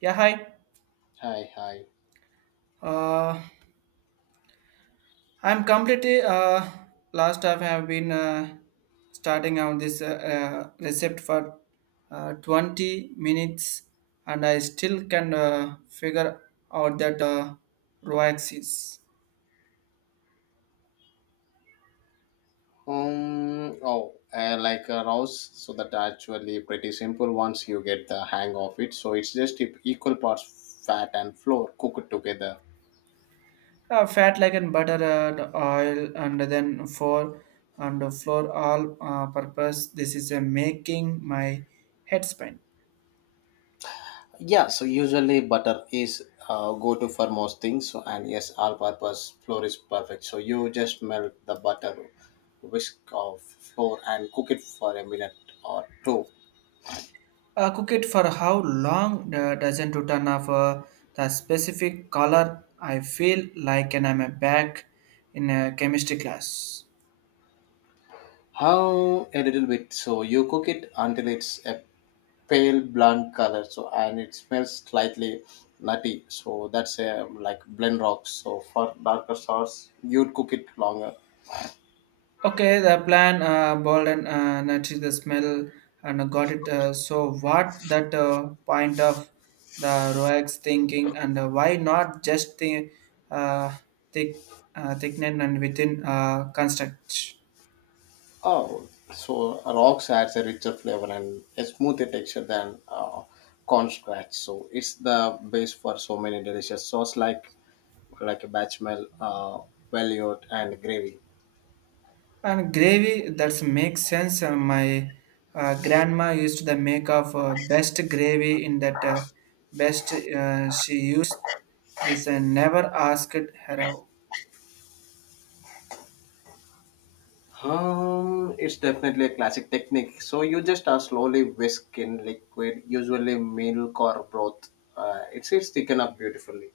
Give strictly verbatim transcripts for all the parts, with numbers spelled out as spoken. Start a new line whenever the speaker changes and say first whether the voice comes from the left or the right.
right: Yeah, hi.
left: Hi, hi.
right: Uh, I'm completely uh, last time I have been uh, starting out this uh, uh, recipe for uh, twenty minutes and I still can uh, figure out that uh, raw axis.
left: Um, oh, uh, like a rouse, so that actually pretty simple once you get the hang of it. So it's just e- equal parts fat and flour cooked together.
right: Uh, fat like and butter and oil and then for and flour all uh, purpose this is uh, making my head spin.
left: Yeah, so usually butter is uh, go-to for most things. So and yes, all-purpose flour is perfect. So you just melt the butter, whisk of flour, and cook it for a minute or two.
right: Uh, cook it for how long uh, doesn't to turn off uh, the specific color. I feel like and I'm a back in a chemistry class.
left: How a little bit. So you cook it until it's a pale blonde color. So and it smells slightly nutty. So that's a like blend rocks. So for darker sauce, you'd cook it longer.
right: Okay, the plan uh, Bolden uh, nutty the smell and got it. Uh, so what that uh, point of the Roex thinking and uh, why not just the uh, thick uh, thickening and within uh, construct.
left: Oh, so rocks adds a richer flavor and a smoother texture than uh, corn scratch. So it's the base for so many delicious sauce like like a bechamel, uh, velouté, and gravy.
right: And gravy, that makes sense. Uh, My uh, grandma used to make of uh, best gravy in that uh, best uh, she used this and never asked her.
left: Um, it's definitely a classic technique. So you just uh, slowly whisk in liquid, usually milk or broth. Uh, it's it's thickened up beautifully.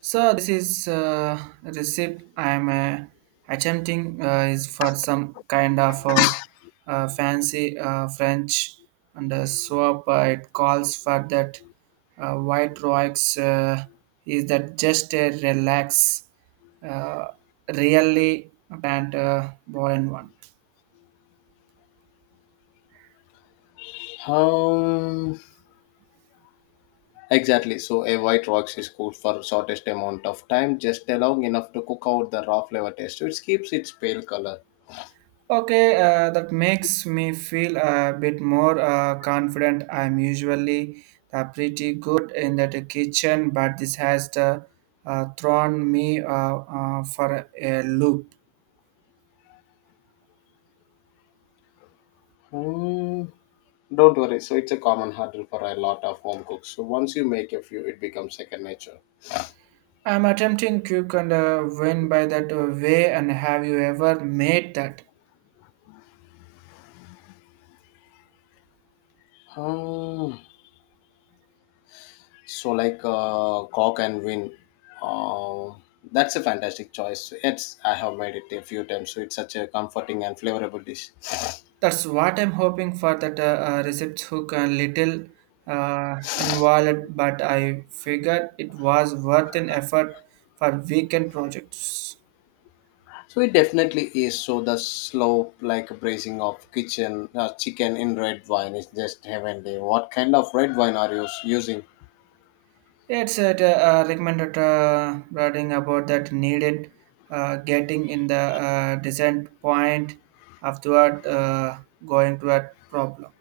right: So this is uh, a recipe I am uh, attempting uh, is for some kind of uh, uh, fancy uh, French and uh, swap. Uh, it calls for that uh, white rocks. Uh, is that just a relax, uh, really and uh, boring one?
left: Um, exactly. So a white rocks is cooked for shortest amount of time, just allowing enough to cook out the raw flavor taste. So it keeps its pale color.
right: Okay, uh, that makes me feel a bit more uh, confident. I'm usually uh, pretty good in that kitchen, but this has uh, uh, thrown me uh, uh, for a loop.
left: Hmm. Don't worry. So it's a common hurdle for a lot of home cooks. So once you make a few, it becomes second nature.
right: I'm attempting cook and uh, win by that uh, way. And have you ever made that?
left: Hmm. So like uh, cock and win, uh, that's a fantastic choice. It's I have made it a few times, so it's such a comforting and flavorable dish.
right: That's what I'm hoping for. That uh, uh, receipts hook a little uh, involved, but I figured it was worth an effort for weekend projects.
left: So it definitely is. So the slow like braising of kitchen uh, chicken in red wine is just heavenly. What kind of red wine are you s- using?
right: Yeah, It's a, uh, recommended uh, writing about that needed uh, getting in the uh, descent point afterward uh, going to a problem.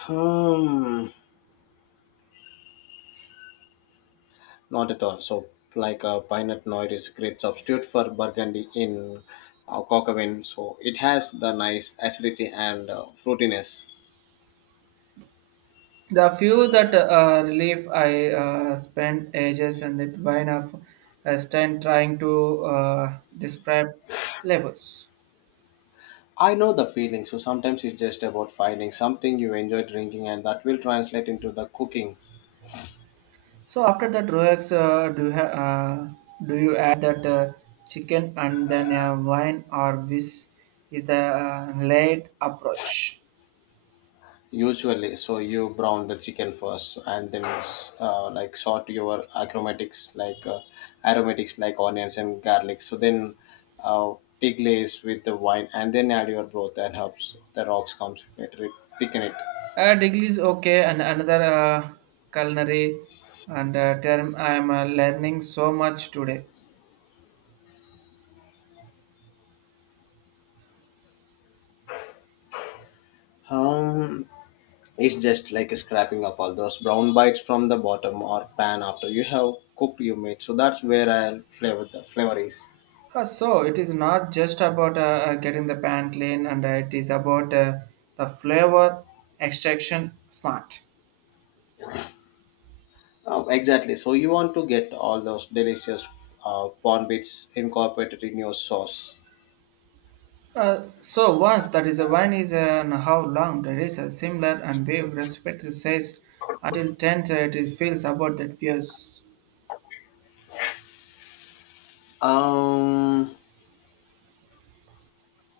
left: Hmm, not at all. So, like a Pinot Noir is a great substitute for Burgundy in uh, Cockavin. So, it has the nice acidity and uh, fruitiness.
right: The few that uh, relief I uh, spent ages and that wine of uh, stand trying to uh, describe labels.
left: I know the feeling, so sometimes it's just about finding something you enjoy drinking and that will translate into the cooking
right: So after that, Roex, uh, do you ha- uh, do you add that uh, chicken and then uh, wine or whisk is the uh, laid approach?
left: usually. So you brown the chicken first and then uh, like sort your aromatics like uh, aromatics like onions and garlic. So then uh, take glaze with the wine and then add your broth and herbs. The rocks comes later, it thicken it.
right: Uh, degree is okay, and another uh, culinary and uh, term I am uh, learning so much today.
left: Um, It's just like scraping up all those brown bites from the bottom or pan after you have cooked your meat. So that's where I'll flavor the flavor is.
right: Uh, so it is not just about uh, uh, getting the pan clean, and uh, it is about uh, the flavor extraction smart.
left: Oh, exactly. So you want to get all those delicious uh, prawn bits incorporated in your sauce.
right: Uh, so once that is a wine is uh, and how long that is a similar and we respect the says until ten uh, it is feels about that views.
left: Um,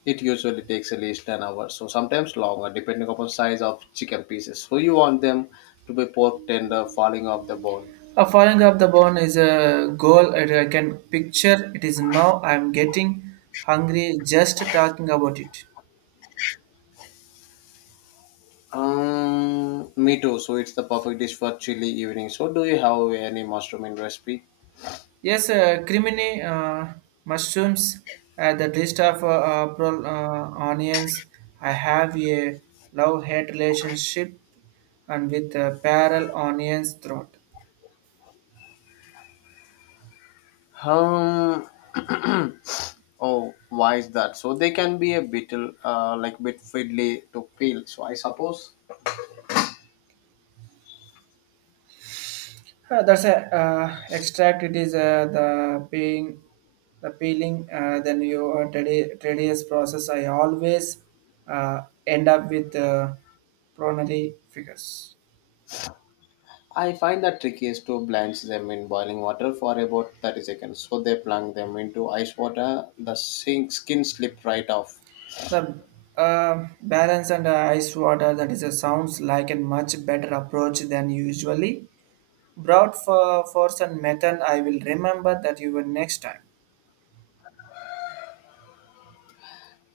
left: it usually takes at least an hour, so sometimes longer, depending upon size of chicken pieces. So you want them to be pork tender, falling off the bone.
right: A falling up the bone is a goal that I can picture. It is now I'm getting hungry just talking about it.
left: Um, me too. So it's the perfect dish for chilly evening. So do you have any mushroom in recipe?
right: Yes, uh, crimini uh, mushrooms, uh, the list of uh, uh, pro- uh, onions. I have a love-hate relationship and with uh, parallel onions throat.
left: Um, oh, why is that? So they can be a bit uh, like bit fiddly to peel. So I suppose
right: Uh, that's a uh, extract. It is uh, the peeling, the peeling. Uh, then you uh, tedi- tedious process. I always uh, end up with uh, pronary figures.
left: I find that tricky is to blanch them in boiling water for about thirty seconds. So they plunk them into ice water. The sink skin slip right off.
right: The uh, balance and uh, ice water that is uh, sounds like a much better approach than usually. Brought for force and method. I will remember that you were next time.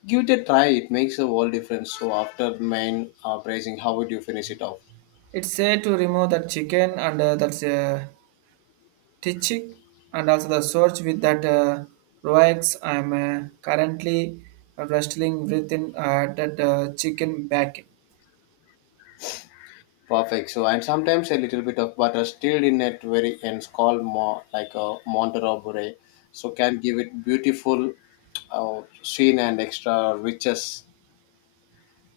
left: Give it a try. It makes a whole difference. So after main uh, braising, how would you finish it off?
right: It's said to remove the chicken and uh, that's uh, teaching and also the search with that uh, roex i'm uh, currently wrestling within uh, that uh, chicken back.
left: Perfect. So, and sometimes a little bit of butter still in at very ends, called more like a Monterobure, so can give it beautiful uh, sheen and extra riches.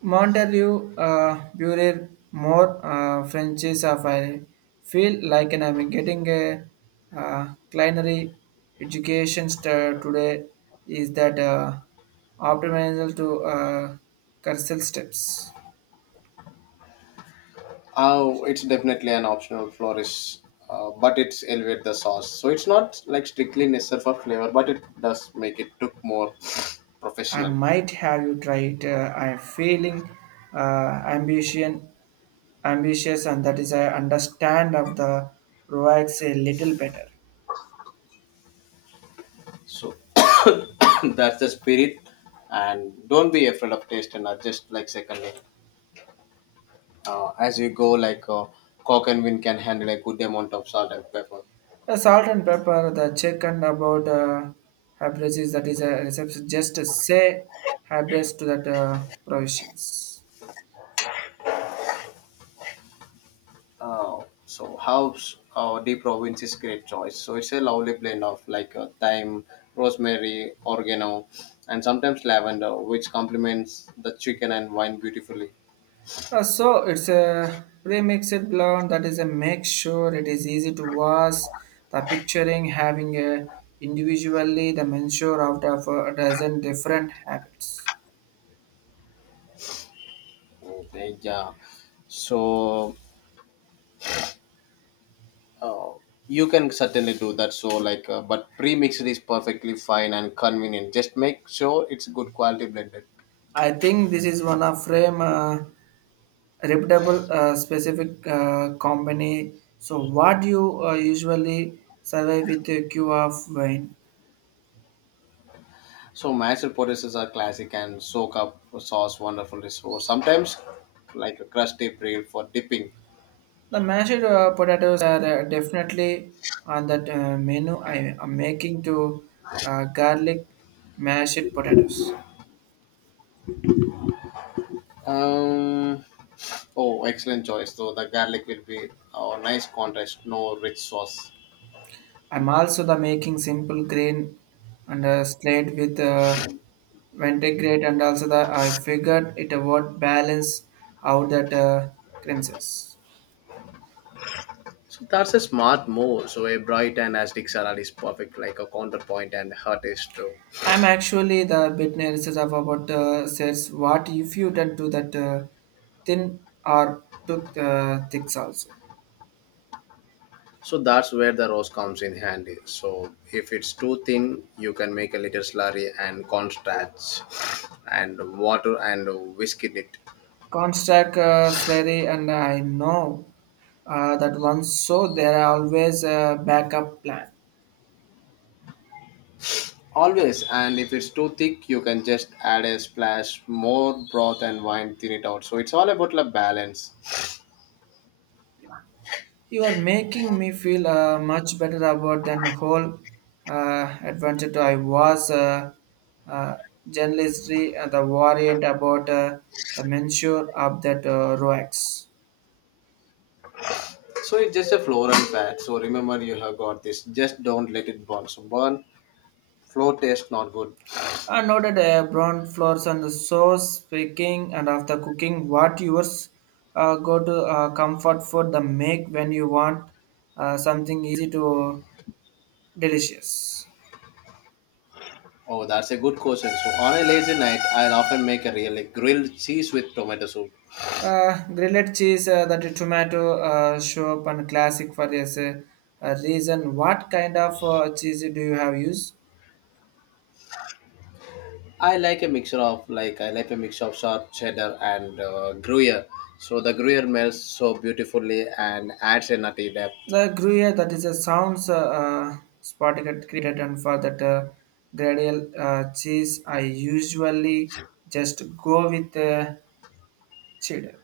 right: Montelieu uh, Bureau more uh, Frenchies of I feel like and I'm getting a uh, culinary education st- today is that uh, optimal to uh, cursal steps.
left: Oh, it's definitely an optional flourish, uh, but it's elevate the sauce. So it's not like strictly necessary for flavor, but it does make it look more
right: I
left: professional.
right: might have you tried. Uh, I'm feeling uh, ambition, ambitious, and that is I understand of the Roax a little better.
left: So that's the spirit, and don't be afraid of taste and adjust like secondly. Uh, as you go, like uh, cock and wind can handle a good amount of salt and pepper.
right: The salt and pepper, the chicken about uh, hybris is that is a reception. Just say hybris to that uh, provisions.
left: Uh, so house uh, deep province is great choice. So it's a lovely blend of like uh, thyme, rosemary, oregano, and sometimes lavender, which complements the chicken and wine beautifully.
right: Uh, so it's a pre-mixed blend that is a make sure it is easy to wash. The picturing having a individually the mensure out of a dozen different habits.
left: Okay, yeah, so uh, you can certainly do that. So like uh, but pre-mixed is perfectly fine and convenient. Just make sure it's good quality blended.
right: I think this is one of frame uh, reputable uh, specific uh, company. So what you uh, usually survey with a cue of wine?
left: So mashed potatoes are classic and soak up sauce wonderfully. So sometimes like a crusty bread for dipping.
right: The mashed uh, potatoes are uh, definitely on that uh, menu I am making to uh, garlic mashed potatoes.
left: Um, oh, excellent choice. So the garlic will be a nice contrast, no rich sauce.
right: I'm also the making simple green and uh, slate with uh, vinaigrette and also the I figured it would balance out that uh, creases.
left: So that's a smart move. So a bright and acidic salad is perfect, like a counterpoint and heart is true.
right: I'm actually the bit nervous of about uh, says what if you done to that uh, thin or took uh, thick salsa.
left: So that's where the rose comes in handy. So if it's too thin, you can make a little slurry and cornstarch and water and whisk it.
right: Constant uh, slurry, and I know uh, that once so there are always a backup plan.
left: Always, and if it's too thick, you can just add a splash more broth and wine, thin it out. So it's all about the balance.
right: You are making me feel uh, much better about than the whole uh, adventure I was. Uh, uh, journalistry uh, the worried about uh, the mensure of that uh, ROX.
left: So it's just a floral fat. So remember, you have got this. Just don't let it burn. So burn, flow taste not good.
right: I noted uh, brown floors and the sauce picking and after cooking what yours uh, go to uh, comfort food the make when you want uh, something easy to delicious.
left: Oh, that's a good question. So on a lazy night, I'll often make a really grilled cheese with tomato soup.
right: Uh, grilled cheese uh, that tomato uh, show up and classic for this uh, uh, reason. What kind of uh, cheese do you have used?
left: I like a mixture of like I like a mixture of sharp cheddar and uh, Gruyere. So the Gruyere melts so beautifully and adds a nutty depth.
right: The Gruyere, that is a sounds uh, uh, Spotify created, and for that uh, gradle uh, cheese, I usually just go with uh, cheddar.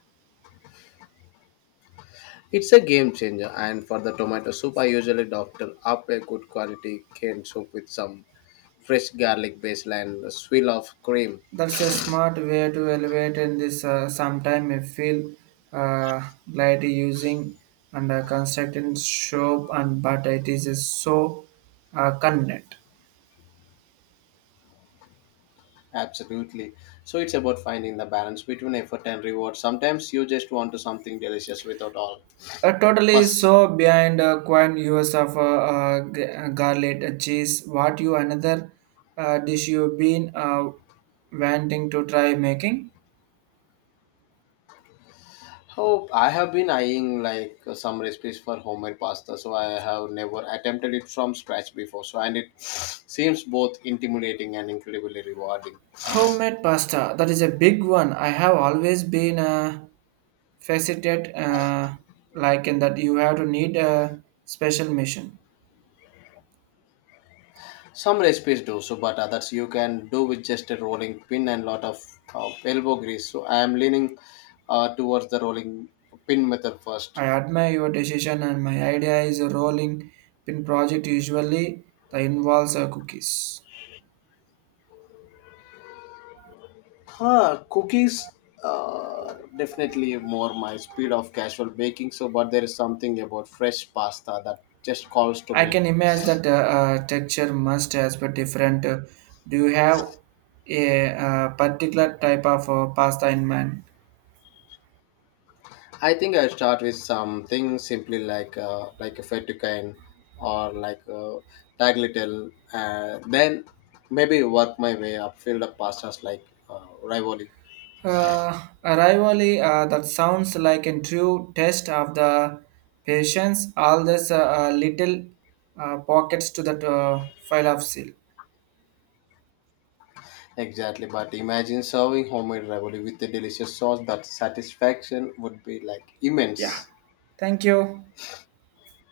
left: It's a game changer, and for the tomato soup, I usually doctor up a good quality canned soup with some fresh garlic basil and a swill of cream.
right: That's a smart way to elevate in this. Uh, sometime I feel uh, glad using and uh, constructing soap and but it is so uh, convenient.
left: Absolutely. So it's about finding the balance between effort and reward. Sometimes you just want to something delicious without all
right: Uh, totally
left: fuss.
right: so behind uh, quite use of uh, uh, g- uh, garlic uh, cheese. What you another uh, dish you been uh, wanting to try making?
left: Oh, I have been eyeing like some recipes for homemade pasta, so I have never attempted it from scratch before. So and it seems both intimidating and incredibly rewarding.
right: Homemade pasta. That is a big one. I have always been uh, fascinated uh, like in that you have to need a special mission.
left: Some recipes do so, but others you can do with just a rolling pin and lot of uh, elbow grease. So I am leaning uh, towards the rolling pin method first.
right: I admire your decision and my idea is a rolling pin project usually that involves uh, cookies.
left: Huh, cookies uh, definitely more my speed of casual baking. So, but there is something about fresh pasta that just calls to
right: I
left: me.
right: can imagine that uh, uh, texture must has been different. Uh, do you have a uh, particular type of uh, pasta in mind?
left: I think I start with something simply like uh, like a fettuccine or like a tagliatelle. Uh, then maybe work my way up, fill up pastas like uh, ravioli.
right: Uh, arrivally, uh, that sounds like a true test of the patience. All these uh, uh, little uh, pockets to that uh, file of seal.
left: Exactly, but imagine serving homemade ravioli with a delicious sauce. That satisfaction would be like immense.
right: Thank you.